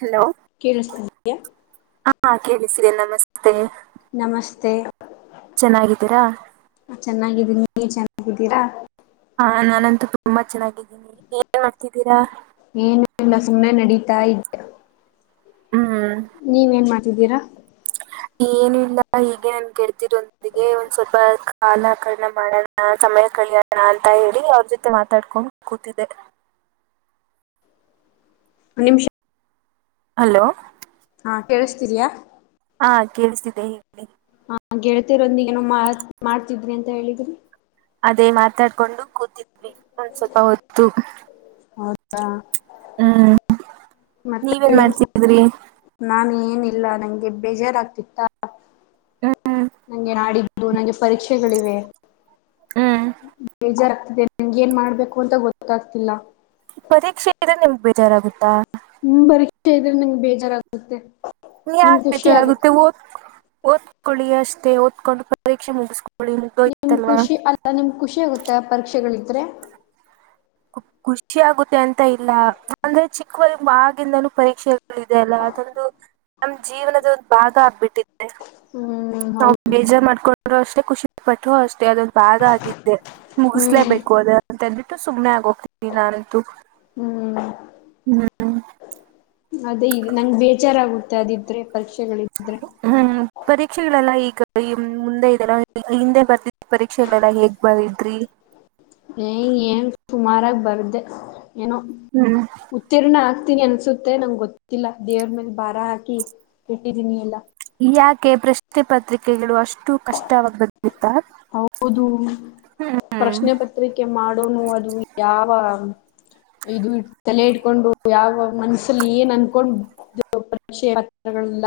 Hello ಕೇಳ್ತಿದಯಾ. ಹಾ ಕೇಳಿಸ್ರರಿ ನಮಸ್ತೆ. ನಮಸ್ತೆ. ಚೆನ್ನಾಗಿದ್ದೀರಾ. ನೀ ಚೆನ್ನಾಗಿದ್ದೀರಾ. ಹಾ ನಾನಂತೂ ತುಂಬಾ ಚೆನ್ನಾಗಿದ್ದೀನಿ ಏನ್ ಮಾಡ್ತಿದ್ದೀರಾ. ಏನುಲ್ಲಾ ಸುಮ್ ನಡೀತಾ ಇದ್ದ ಹ್ಮ್ ಇದಿರಾ ಏನು ಇಲ್ಲ ಹೀಗೆ ನನ್ಗೆಳ್ತಿರೊಂದಿಗೆ ಒಂದ್ ಸ್ವಲ್ಪ ಕಾಲಕಣ ಮಾಡೋಣ ಮ್ಮ ಕಳಯಾಣ ಅಂತ ಹೇಳಿ ಅವ್ರ ಜೊತೆ ಮಾತಾಡ್ಕೊಂಡು ಕೂತಿದ್ದೆ ನಿಮಿಷ ಹಲೋ ಹಾ ಕೇಳಿಸ್ತೀದಿಯಾ ಹಾ ಕೇಳಸ್ತಿದೆ ಹಿ ಹ ಗೆಳತಿರೊಂದಿಗಏನ ಮಾಡ್ತಿದ್ರಿ ಅಂತ ಹೇಳಿದ್ರಿ ಅದೇ ಮಾತಾಡ್ಕೊಂಡು ಕೂತಿದ್ವಿ ಒಂದ್ ಸ್ವಲ್ಪ ಹೊತ್ತು ಹೌದ ಹ್ಮ್ ಮತ್ತೆ ನೀವೇನ್ ಏನ್ ಸ್ ಮಾಡ್ತಿದ್ರಿ ನಾನು ಏನಿಲ್ಲ ನಂಗೆ ಬೇಜಾರಾಗಗ್ತಿತ್ತ ಹ್ಮ್ ನಂಗೆ ನಾಡಿದ್ದು ನಂಗೆ ಪರೀಕ್ಷೆಗಳಿವೆ ಹ್ಮ್ ಬೇಜಾರಾಗ್ತಿದೆ ನಂಗೆನ್ ಮಾಡ್ಬೇಕು ಅಂತ ಗೊತ್ತಾಗ್ತಿಲ್ಲ ಪರೀಕ್ಷೆ ಇದ್ರೆ ನಿಮ್ಗ್ ಬೇಜಾರಾಗುತ್ತಾ ಹ ಪರೀಕ್ಷೆ ಇದ್ರೆ ನಿಂಗೆ ಬೇಜಾರಾಗುತ್ತೆ ನೀ ನಿಮ್ ಯಾಕ್ ಖುಷಿ ಆಗುತ್ತೆ ಬೇಜಾರಗುತ್ತೆ ಓದ್ ಓದ್ಕೊಳ್ಳಿ ಅಷ್ಟೇ ಓದ್ಕೊಂಡು ಪರೀಕ್ಷೆ ಮುಗಿಸ್ಕೊ ನಿಮ್ ಖುಷಿ ಅಲ್ಲ ನಿಮ್ ಖುಷಿ ಆಗುತ್ತೆ ಪರೀಕ್ಷೆಗಳಿದ್ರೆ ಖುಷಿ ಆಗುತ್ತೆ ಅಂತ ಇಲ್ಲ ಅಂದ್ರೆ ಚಿಕ್ಕವ ಆಗಂದನೂ ಪರೀಕ್ಷೆ ಇ ಇದೆ ಅಲ್ಲ ಅದೊಂದು ನಮ್ ಜೀವನದ ಒಂದು ಭಾಗ ಆಗ್ಬಿಟ್ಟಿದೆ ಹ್ಮ ನಾವು ಬೇಜಾರ್ ಮಾಡ್ಕೊಂಡ್ರು ಅಷ್ಟೇ ಖುಷಿ ಪಟುವ ಅಷ್ಟೇ ಅದೊಂದು ಬಾಗ ಆಗಿದ್ದೆ ಹ್ಮ್ ಮುಗಿಸ್ಲೇಬೇಕು ಅದ ಅಂತಂದಬಿಟ್ಟು ಸುಮ್ನೆ ಆಗೋ ತಿ ನ ತು ಹ್ಮ್ ಹ್ಮ್ ಅದೇ ಈ ನಂಗ ಬೇಜಾರಗುತ್ತೆ ಅದಿದ್ರೆ ಪರೀಕ್ಷೆಗಳಿದ್ರೆ ಹ್ಮ್ ಪರೀಕ್ಷೆಗಳೆಲ್ಲ ಈಗ ಮುಂದೆ ಇದೆಲ್ಲ ಹಿಂದೆ ಬರ್ದಿದ ಪರೀಕ್ಷೆಗಳೆಲ್ಲ ಹೇಗ್ ಬರ್ದ್ರಿ ಏ ಏನ್ ಸುಮಾರಾಗಿ ಬರ್ದೆ ಏನೋ ಹ್ಮ್ ಉತ್ತೀರ್ಣ ಆ ತೀನಿ ಅನ್ಸುತ್ತೆ ನಂಗೆ ಗೊತ್ತಿಲ್ಲ ದೇವ್ರ ಮೇಲೆ ಭಾರ ಹಾಕಿ ಇಟ್ಟಿದೀನಿ ಎಲ್ಲ ಯಾಕೆ ಪ್ರಶ್ನೆ ಪತ್ರಿಕೆಗಳು ಅಷ್ಟು ಕಷ್ಟವಾಗಬೆ ಹೌದು ಹ್ಮ್ ಪ್ರಶ್ನೆ ಪತ್ರಿಕೆ ಮಾಡೋನು ಅದು ಯಾವ ಇದು ಇ ತಲೆ ಇಟ್ಕೊಂಡು ಯಾವ ಮನ್ಸಲ್ಲಿ ಏನ್ ಅನ್ಕೊಂಡ ಪರಿಷ್ಕೆ ಇಲ್ಲ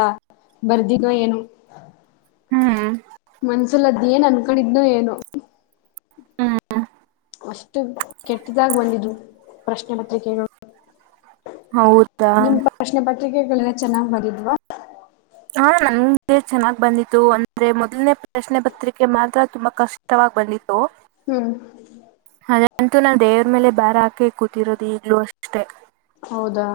ಬರ್ದಿನೋ ಏನು ಹಾ ಮನ್ಸಲದ್ ಏನ್ ಅನ್ಕೊಂಡಿದ್ನ ಏನೋ. ಹಾ ಹಾ ಅಷ್ಟು ಕೆಟ್ಟದಾಗ್ ಬಂದಿದ್ವು ಪ್ರಶ್ನೆ ಪತ್ರಿಕೆಗಳು. ಹೌದಾ ಪತ್ಕೆಗಳೆಲ್ಲ ಚೆನ್ನಾಗ್ ಬರಿದ್ವಾ [unintelligible] ಹಾ ನಂಗೆ ಚೆನ್ನಾಗ್ ಬಂದಿತ್ತು ಅಂದ್ರೆ ಮೊದಲನೇ ಪ್ರಶ್ನೆ ಪತ್ರಿಕೆ ಮಾತ್ರ ತುಂಬಾ ಕಷ್ಟವಾಗಿ ಬಂದಿತ್ತು. ಹ್ಮ್ ಇತ್ತು ನಾನ್ ದೇವ್ರ ಮೇಲೆ ಬಾರ ಹಾಕೆ ಕೂತಿರೋದು ಈಗ್ಲೂ ಅಷ್ಟೇ. ಹೌದಾ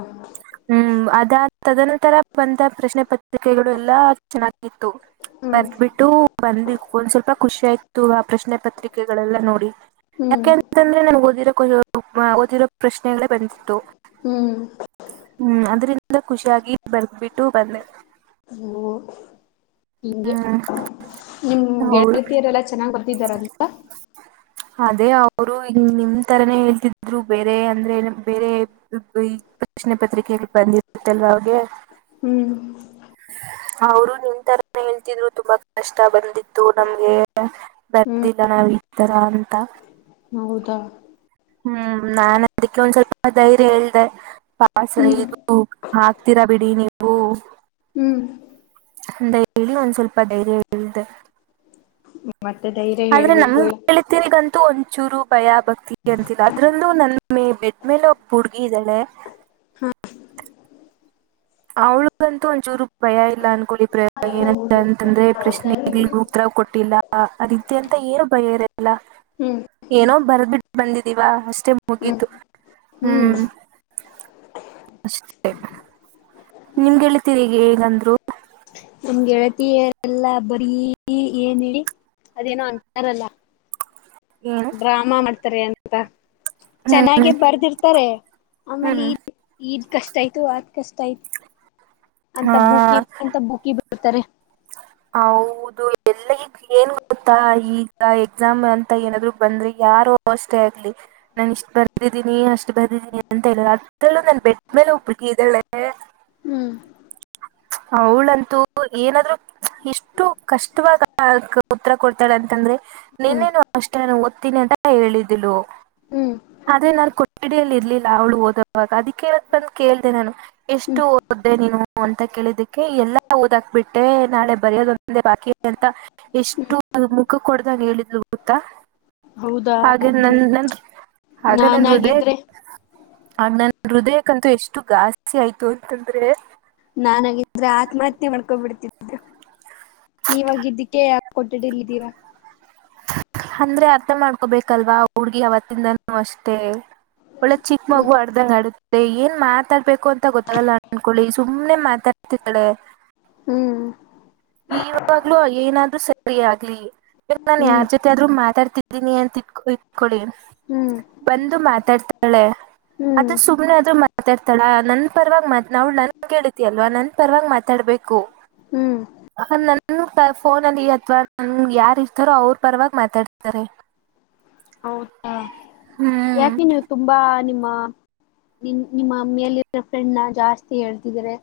ಅದ ತದನಂತರ ಬಂತ ಪ್ರಶ್ನೆ ಪತ್ರಿಕೆಗಳು ಎಲ್ಲಾ ಚೆನ್ನಾಗಿತ್ತು. ಹ್ಮ್ ಬರ್ದ್ಬಿಟ್ಟು ಬಂದಿ ಒಂದ್ ಸ್ವಲ್ಪ ಖುಷಿ ಆಯ್ತು ಆ ಪ್ರಶ್ನೆ ಪತ್ರಿಕೆಗಳೆಲ್ಲ ನೋಡಿ. ಹ್ಮ್ ಯಾಕೆಂತಂದ್ರೆ ನನ್ಗೆ ಓದಿರೋ ಓದಿರೋ ಪ್ರಶ್ನೆಗಳೇ ಬಂತಿತ್ತು. ಹ್ಮ್ ಹ್ಮ್ ಅದ್ರಿಂದ ಖುಷಿಯಾಗಿ ಬರ್ದಬಿಟ್ಟು ಬಂದೆ. ಹಂಗೆ ಹ್ಮ್ ಹೌದು ಗೆಳ್ತಿಯರೆಲ್ಲಾ ಚೆನ್ನಾಗ್ ಬರ್ತಿದಾರಂತ. ಅದೇ ಅವರು ನಿಮ್ ತರನೇ ಹೇಳ್ತಿದ್ರು ಬೇರೆ ಅಂದ್ರೆ ಬೇರೆ ಪ್ರಶ್ನೆ ಪತ್ರಿಕೆಗೆ ಬಂದಿತ್ತಲ್ವ ಅವ್ರಗೆ ಹ್ಮ್ ಅವರು ನಿನ್ ತರಾನ ಹೇಳ್ತಿದ್ರು ತುಂಬಾ ಕಷ್ಟ ಬಂದಿತ್ತು ನಮ್ಗೆ ಹ್ಮ್ ಬರೆದಿಲ್ಲ ನ ಈ ತರ ಅಂತ ಹೌದಾ ಹ್ಮ್ ನಾ ಅದಕ್ಕೆ ಒಂದ್ ಸ್ವಲ್ಪ ಧೈರ್ಯ ಹೇಳ್ದ ಪ ಹ್ಮ್ ಇದು ಹಾಕ್ತೀರಾ ಬಿಡಿ ನೀವು. ಹ್ಮ್ ಅಂತ ಹೇಳಿ ಒಂದ್ ಸ್ವಲ್ಪ ಧೈರ್ಯ ಹೇಳ್ದೆ. ಮತ್ತೆ ಧೈರ್ಯ ಆದ್ರೆ ಹೇಳ್ಬೇಕು ನಮಗ್ ಕ ತಿರಿಗಂತೂ ಒಂಚೂರು ಭಯ ಭಕ್ತಿ ಅಂತಿಲ್ಲ ಅದ್ರಂದು ನನ್ನ ಬೆದ್ಮೇಲೆ ಒಬ್ಬ ಹುಡ್ಗಿ ಇದ್ದಾಳೆ. ಅವ್ಳಗಂತೂ ಒಂದಚೂರು ಭಯ ಇಲ್ಲ ಅನ್ಕೊಳ್ಳಿ ಪ್ರ ಏನ ಅಂತಂದ್ರೆ ಪ್ರಶ್ನೆ ಗೆ ಉತ್ತರ ಕೊಟ್ಟಿಲ್ಲ ಅದಿಕೆ ಅಂತ ಏನು ಭಯ ಇರಲ್ಲ ಹ್ಮ್ ಏನೋ ಬರ್ಬಿಟ್ಟು ಬಂದಿದ್ದೀವ ಅಷ್ಟೇ ಹ್ಮ್ ಮುಗೀತು ಹ್ಮ್ ಅಷ್ಟೆ ನಿಮ್ಗೆಳ್ತಿರಿ ಈಗ ಹೇಗಂದ್ರು ನಮ್ಗೆಳತಿ ಎಲ್ಲಾ ಬರೀ ಏನ್ ಹೇಳಿ ಅದೇನೋ ಅಂತರಲ್ಲ ಏನು ಡ್ರಾಮಾ ಮಾಡ್ತಾರೆ ಅಂತ ಚೆನ್ನಾಗೆ ಹ್ಮ್ ಬರ್ದಿರ್ತಾರೆ ಆಮೇಲೆ ಹ್ಮ್ ಈದ ಕಷ್ಟ ಆಯ್ತು ಅದ್ ಕಷ್ಟಯ್ತ ಅಂತ ಹಾ ಬೂಕಿ ಅಂತ ಬೂಕಿ ಬಿಡ್ತಾರೆ. ಹೌದು ಎಲ್ಲಗ್ ಏನ್ ಗೊತ್ತಾ ಈಗ ಎಕ್ಸಾಮ್ ಅಂತ ಏನಾದ್ರು ಬಂದ್ರೆ ಯಾರ್ ಅಷ್ಟೇ ಆಗ್ಲಿ ನಾನು ಇಷ್ಟು ಬಂದಿದ್ದೀನಿ ಅಷ್ಟು ಬಂದಿದ್ದೀನಿ ಅಂತ ಹೇಳಲ್ಲ ಇದದರಳು ನನ್ ಬೆಟ್ಟ್ಮೇಲೆ ಒಬ್ಳು ಹುಡ್ಗಿ ಇದ್ದಾಳೆ ಹ್ಮ್ ಅವಳಂತೂ ಏನಾದ್ರು ಎಷ್ಟು ಕಷ್ಟವಾದ ಉತ್ತರ ಕೊಡ್ತಾಳ ಅಂತಂದ್ರೆ. ಹ್ಮ್ ನಿನ್ನೆನು ಅಷ್ಟೇ ನ ಓದ್ತೀನಿ ಅಂತ ಹೇಳಿದ್ಲು. ಹ್ಮ್ ಅದೇ ನಾನು ಕೊಠಡಿಯಲ್ಲಿ ಇರ್ಲಿಲ್ಲ ಅವಳು ಓದವಾಗ ಅದಕ್ಕೆ ಇವತ್ತು ಬಂದು ಕೇಳ್ದ ನಾನು ಎಷ್ಟು ಹ್ಮ್ ಓದ್ದೆ ನೀನು ಅಂತ ಕೇಳಿದಕ್ಕೆ ಎಲ್ಲಾ ಓದಾಕ್ ಬಿಟ್ಟೆ ನಾಳೆ ಬರೋದಂದ ಬಾಕಿ ಅಂತ ಹ್ಮ್ ಎಷ್ಟು ಮುಖ ಕೊಡ್ದಗ್ ಹೇಳಿದ್ಲು ಗೊತ್ತಾ. ಹೌದಾ ಹಾಗೆ ನನ್ ನಿಮ್ ನನ್ ಹಾಗ ನನ್ ಹೃದಯ ನಾನಾಗಿದ್ರೆ ಆ ನನ್ ಹೃದಯಕ್ಕಂತೂ ಎಷ್ಟು ಗಾಸ್ತಿ ಆಯ್ತು ಅಂತಂದ್ರೆ. ನಾನಗಿದ್ರೆ ಆತ್ಮಹತ್ಯೆ ಮಾಡ್ಕೊಬಿಡ್ತಿದೆ. ನೀವಾಗಿದ್ದಕ್ಕೆ ಯ ಕೊಠಡಿಲ್ಲಿದ್ದೀರಾ. ಅಂದ್ರೆ ಅರ್ಥ ಮಾಡ್ಕೊಬೇಕಲ್ವಾ ಹುಡ್ಗಿ ಅವತ್ತಿಂದನೂ ಅಷ್ಟೆ ಒಳ್ಳೆ ಚಿಕ್ಕ ಹ್ಮ್ ಮಗು ಅಡ್ದಂಗ ಆಡುತ್ತೆ ಏನ್ ಮಾತಾಡ್ಬೇಕು ಅಂತ ಗೊತ್ತಾಗಲ್ಲ ಅನ್ಕೊಳ್ಳಿ ಸುಮ್ನೆ ಮಾತ ದ್ದಾಳೆ ಹ್ಮ್ ಇವಾಗ್ಲೂ ಏನಾದ್ ಸ ಫರಿ ಆಗ್ಲಿ ಇವಾಗ ನಾನನ್ ಹ್ಮ್ ಯಾರ್ ಜೊತೆ ಆದ್ರರು ಮಾತಾಡ್ತಿದ್ದೀನಿ ಅಂತ ಇಟ್ಕೊ ಇಟ್ಕೊಡಿ ಹ್ಮ್ ಬಂದು ಮಾತಾಡ್ತಾಳೆ ಅದ ಹ್ಮ್ ಸುಮನೆ ಆದ್ರೂ ಮಾತಾಡ್ತಾಳ ನನ್ ಪರವಾಗಿ ಮಾತ್ ನ ನನ್ ನ ಕೇತಿ ಅಲ್ವಾ ನನ್ ಪರವಾಗಿ ಮಾತಾಡ್ಬೇಕು ಹ್ಮ್ ನನ್ ಫೋನಲ್ಲಿ ಅಥವಾ ನನ್ ಯಾರ ಇರ್ತಾರೋ ಅವ್ರ ಪರವಾಗಿ ಮಾತಾಡ್ತಾರೆ ಹೌದಾ ಹ್ಮ್ ಯಾಕೆ ನೀವು ತುಂಬಾ ನಿಮ್ಮ ನಿ ನಿಮ್ಮ ಅಮ್ಮಿಯಲ್ಲಿರ ಫ್ರೆಂಡ್ನ ಜಾಸ್ತಿ ಹೇಳ್ತಿದಿದ್ದಾರೆ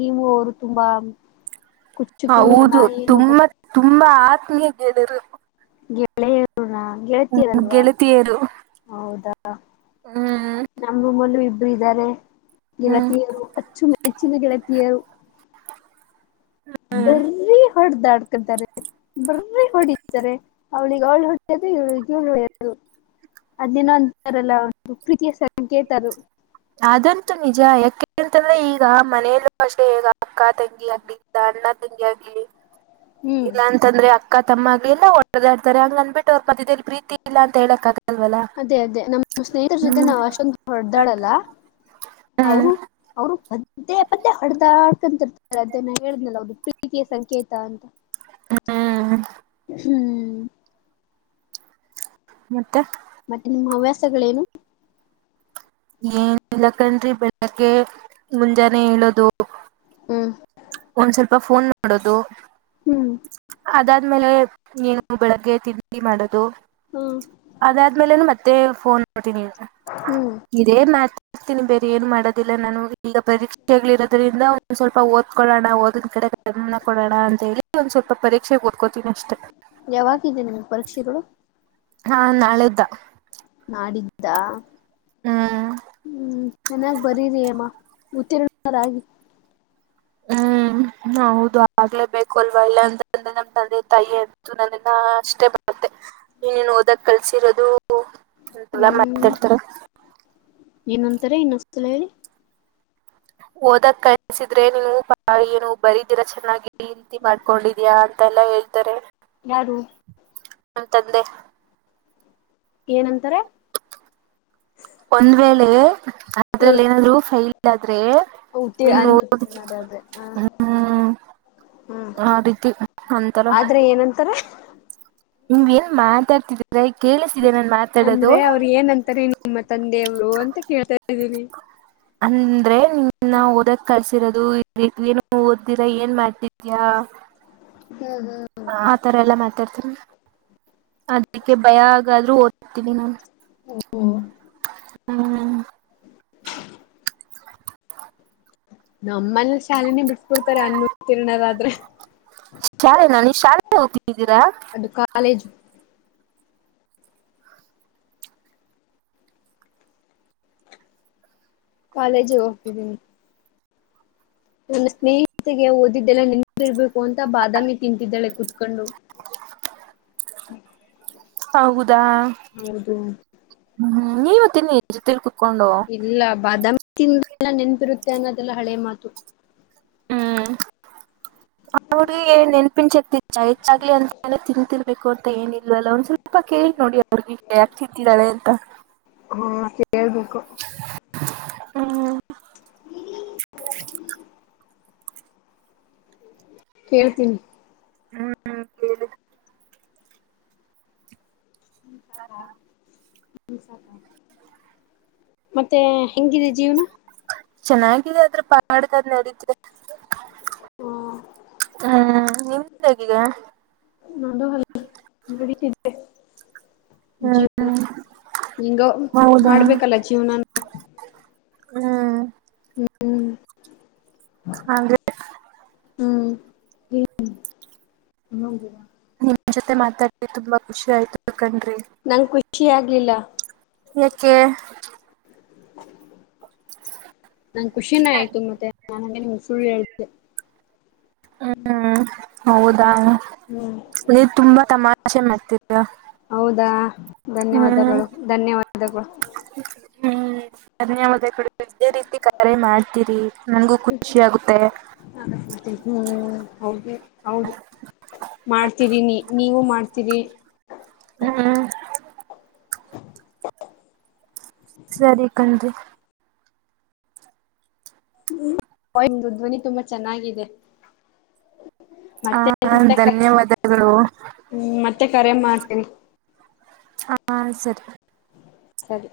ನೀವು ಅವರು ತುಂಬಾ ಕುಚ್ಚುಕೂದನ ಹೌದು ಏನೋ ತುಂಬಾ ಕತೆ ತುಂಬಾ ಆತ್ಮೀಯ ಗೆಳರು ಗೆಳೆಯರುಣ ಗೆಳತೀರಲ್ವಾ ಗೆಳತಿಯರು ಹೌದಾ ಹ್ಮ್ ನಮ್ಮೂ ಮಲ್ಲ ಇಬ್ರು ಇದ್ದಾರೆ ಹ್ಮ್ ಗೆಳತಿಯರು ಅಚ್ಚು ಹೆಚನ ಗೆಳತಿಯರು ಹ್ಮ್ ಬರೀ ಹೊಡ್ದಾಡ್ಕತಾರೆ ಬರ್ರಿ ಹೊಡತಾರೆ ಅವ್ಳಿಗೆ ಅವಳ ಹೊಡೆಯೋದು ಇವಳಿಗೆ ಇವಳ ಹೊಡೆಯದು ಅದನೋ ಅಂತಾರಲ್ಲ ಒ ಪ್ರೀತಿಯ ಸ ಕೇಳ್ತಾರ ಅದಂತು ನಿಜ ಯಾಕೆ ತಂದ್ರೆ ಈಗ ಮನೆಯಲ್ಲೂ ಅಷ್ಟೇ ಈಗ ಅಕ್ಕ ತಂಗಿ ಆಗ್ಲಿಲ್ಲ ಅಣ್ಣ ತಂಗಿ ಆಗ್ಲಿ ಹ್ಮ್ ಇಲ್ಲಾಂತಂದ್ರೆ ಅಕ್ಕ ತಮ್ಮ ಆಗ್ಲಿಲ್ಲ ಓಡದಾಡ್ತಾರೆ ಹಂಗ್ ನಂದನ್ಬಿಟ್ಟು ಅವ್ರ ಮಧ್ಯದಲ್ಲಿ ಪ್ರೀತಿ ಇಲ್ಲ ಅಂತ ಹೇಳಕ್ಕಾಗ ಅದೇ ಅದೇ ನಮ್ಮ ಸ್ನೇಹಿತರ ಜೊತೆ ನಾವ್ ಅಷ್ಟೊಂದು ಹೊಡೆದಾಳಲ್ಲ ಹ್ಮ್ ಅವರು ಅವರು ದೇ ಪತ್ತೆ ಹಡ್ದಾಡ್ಕೊಂತಿರ್ತಾರೆ ಅದೇನ ಹೇಳನಲ್ಲದು ಪ್ರೀತಿಯ ಸಂಕೇತ ಅಂತ ಹ್ಮ್ ಹ್ಮ್ ಮತ್ತೆ ಮತ್ತೆ ನಿಮ್ಮ ಹವ್ಯಾಸಗಳೇನು ಏನ್ ಇಲಕನ್ ಬೆಳಕ ಮುಂಜಾನೆ ಹೇಳದು ಹ್ಮ ಒಂದ್ ಸ್ವಲ್ಪ ಫೋನ್ ನೋಡೋದು ಅದಾದ್ಮೇಲೆ ಏನು ಬೆಳಗ್ಗೆ ತಿಂಡಿ ಮಾಡೋದು ಹ್ಮ್ ಅದಾದ್ಮೇಲೆನು ಮತ್ತೆ ಫೋನ್ ಇದೇ ಮ್ಯಾತ್ ತೀನಿ ಬೇರೆ ಏನು ಮಾಡೋದಿಲ್ಲ ನಾನು ಈಗ ಪರೀಕ್ಷೆಗಳಿರೋದ್ರಿಂದ ಒಂದ್ ಸ್ವಲ್ಪ ಓದ ಕೊಳ್ಳೋಣ ಓದನ್ ಕಡೆ ಗಡಿಮನ ಕೊಡೋಣ ಅಂತ ಹೇಳಿ ಒಂದು ಸ್ವಲ್ಪ ಪರೀಕ್ಷೆ ಓಡ್ಕೋತೀನಿ ಅಷ್ಟೆ ಯಾವಾಗಿದೆ ನಿಮ್ಗೆ ಪರೀಕ್ಷೆಗಳು ಹಾ ನಾಳೆದ್ದ ಮಾಡಿದ್ದ ಹ್ಮ್ ಹ್ಮ್ ಚೆನ್ನಾಗ್ ಬರೀರಿ ಅಮ್ಮ ಉತ್ತೀರ್ ಆಗಿ ಹ ಹ್ಮ್ ಹೌದು ಆಗ್ಲೇ ಬೇಕು ಅಲ್ವಾ ಇಲ್ಲ ಅಂದ್ರೆ ನಮ್ ನಂದ ತಾಯಿ ಅಂತು ನನ ಅಷ್ಟೇ ಮತ್ತೆ ನೀನ್ನು ಓದಕ್ ಕಲ್ಸಿರೋದು ಹ ಎಲ್ಲ ಹ್ಮ್ ಮಾತಾಡ್ತಾರ ಏನಂತಾರೆ ಇನ್ನೊಸಲ ಹೇಳಿ ಓದಕ್ ಕಳ್ಸಿದ್ರೆ ನೀನು ಪ ಏನು ಬರಿದಿರಾ ಚೆನ್ನಾಗಿ ಹಂತಿ ಮಾಡ್ಕೊಂಡಿದೀಯ ಅಂತೆಲ್ಲ ಹೇಳ್ತಾರೆ ಯಾರು ನಮ್ಮ ತಂದೆ ಏನಂತಾರೆ ಒಂದ್ ವೇಳೆ ಅದ್ರಲ್ಲಿ ಏನಾದ್ರು ಫೈಲ್ ಆದ್ರೆ ಉತ್ತ ಅನ್ ಇನ್ನು ಉತ್ತೀರ್ಣ ಅದಾದೆ ಹ ಹ್ಮ್ ಹ್ಮ್ ಆ ರೀತಿ ಆದ್ರೆ ಏನಂತಾರ ನಿ್ ಎಲ್ ಮಾತಾಡ್ತಿದ ಅಂದ್ರೆ ಅವರು ಏನ್ಂತಾರೆ ನಿಮ್ಮ ತಂದೆಯವರು ಅಂತ ಕೇಳ್ತಾರೆ [inaudible] ಅಂದ್ರೆ ನಿಮನ್ನ ಓದಕ್ ಕಲ್ಸಿರೋದು ಏನು ಓದಿರ ಏನ್ ಮಾಡ ಆತರ ಎಲ್ಲ ಮ್ಯಾಟರ್ ಅದಕ್ಕೆ ಭಯ ಹಾಗಗಾದ್ರೂ ಓದ್ತೀನಿ ನಾ ಹ್ಮ್ ನಮ್ಮನ ಶಾಲೆನೇ ಬಿಡ್ಸ್ಕೊಡ್ತಾರೆ ಅನ್ನು ತಿರ್ನದಾದ್ರೆ ಶಾಲೆನಾ ನೀವ್ ಶಾಲೆ ಹೋಗ್ತಿದ್ದೀರಾ ಅದು ಕಾಲೇಜು ಕಾಲೇಜಿಗೆ ಹೋಗ್ತಿದ್ದೀನಿ ನನ್ನ ಸ್ನೇಹಿಿತಗೆ ಓದಿದ್ದೆಲ್ಲ ನಿನ್ಿರ್ಬೇಕು ಅಂತ ಬಾದಾಮಿ ತಿಂತಿದ್ದಾಳೆ ಕುೂತ್ಕೊಂಡು ಹ್ಮ ಹೌದಾ ಹ ನೀವತ್ತೆೊ ಇಲ್ಲ ಬಾದಾಮಿಿಂದ ಎಲ್ಲ ನೆನ್ಪಿರುತ್ತೆ ಅನ್ನೋದೆಲ್ಲ ಹಳೆ ಮಾತು ಹ್ಮ್ ಹ ಹುಡ್ಗ ನೆನ್ಪಿನಸತಿಚ್ಚಾ ಹೆಚ್ಚಾಗ್ಲಿ ಅಂತೇ ತಿತಿರ್ಬೇಕು ಅಂತ ಮತ್ತ ಏನಿಲ್ವ ಅಲ್ಲ ಒಂದ್ ಸ್ವಲ್ಪ ಕೇಳಿ ನೋಡಿ ಅವ್ರಿಗೆ ಯಾಕ್ತಿಿದ್ದಿದ್ದಾಳೆ ಅಂತ ಕೇಳ್ಬಕು ಹ್ಮ್ ಹ್ಮ ಕೇಳ್ತೀನಿ ಹ್ಮ್ ಕೇಳೇಳ ಹ ಸಾಕ ಹ ಸಾಕ ಮತ್ತೆ ಹೆಂಗಿದೆ ಜೀವನ ಚೆನ್ನಾಗಿದೆ ಆದದ್ರ ಪಂಗಡಕದ್ ನಡಿದ್ರೆ ಹ್ಮ್ ನಿಮ್ದ ಹೇಗಿದೆ ನಂದು ಅ ಬಿಡತಿದ್ದೆ ಜೀವನ ಹ್ಮ್ ಹಿಂಗ ಹೌದಾ ಮಾಡ್ಬೇಕಲ್ಲ ಜೀವನಾನ ಹ್ಮ್ ಹಾಗೆ ಹ್ಮ್ ಹ ಹ ನಿಮ್ಮ ಜೊತೆ ಮಾತಾಡ್ತಿವಿ ತುಂಬಾ ಖುಷಿ ಆಯ್ತು ಕಣ್ರಿ ನಂಗೆ ಖುಷಿ ಆಗ್ಲಿಲ್ಲ ಎಕೆ [unintelligible] ನಾನ್ ಖುಷಿನ ಆಯ್ತು ಮತ್ತೆ ನನ್ ನಿ ಸುಳ್ಳು ಹೇಳೆ ಹ್ಮ್ ಹೌದಾ ಹ್ಮ್ ನೀ ತುಂಬಾ ತಮಾಷೆ ಮಾಡ್ತಿದರ ಹೌದಾ ಧನ್ಯವಾದಗಳು ಧನ್ಯವಾದಗಳು ಹ್ಮ್ ಧನ್ಯವಾದ ಕಡೆ ಇದೇ ರೀತಿ ಕರೆ ಮಾಡ್ತೀರಿ ನನ್ಗೂ ಖುಷಿ ಆಾಗುತ್ತೆ ಹ್ಮ್ ಹೌದು ಹೌದು ಮಾಡ್ತೀರಿನಿ ನೀವು ಮಾಡ್ತೀರಿ ಹ್ಮ್ ಸರಿ ಕರಿ ದು ಧ್ವನಿ ತುಂಬಾ ಚೆನ್ನಾಗಿದೆ ಮತ್ತೆ ಹ ಮತ್ತೆ ಧನ್ಯವಾದಗಳು ಹ್ಮ ಮತ್ತೆ ಕರೆ ಮಾಡ್ತೀನಿ ಹ ಸರಿ ಸರಿ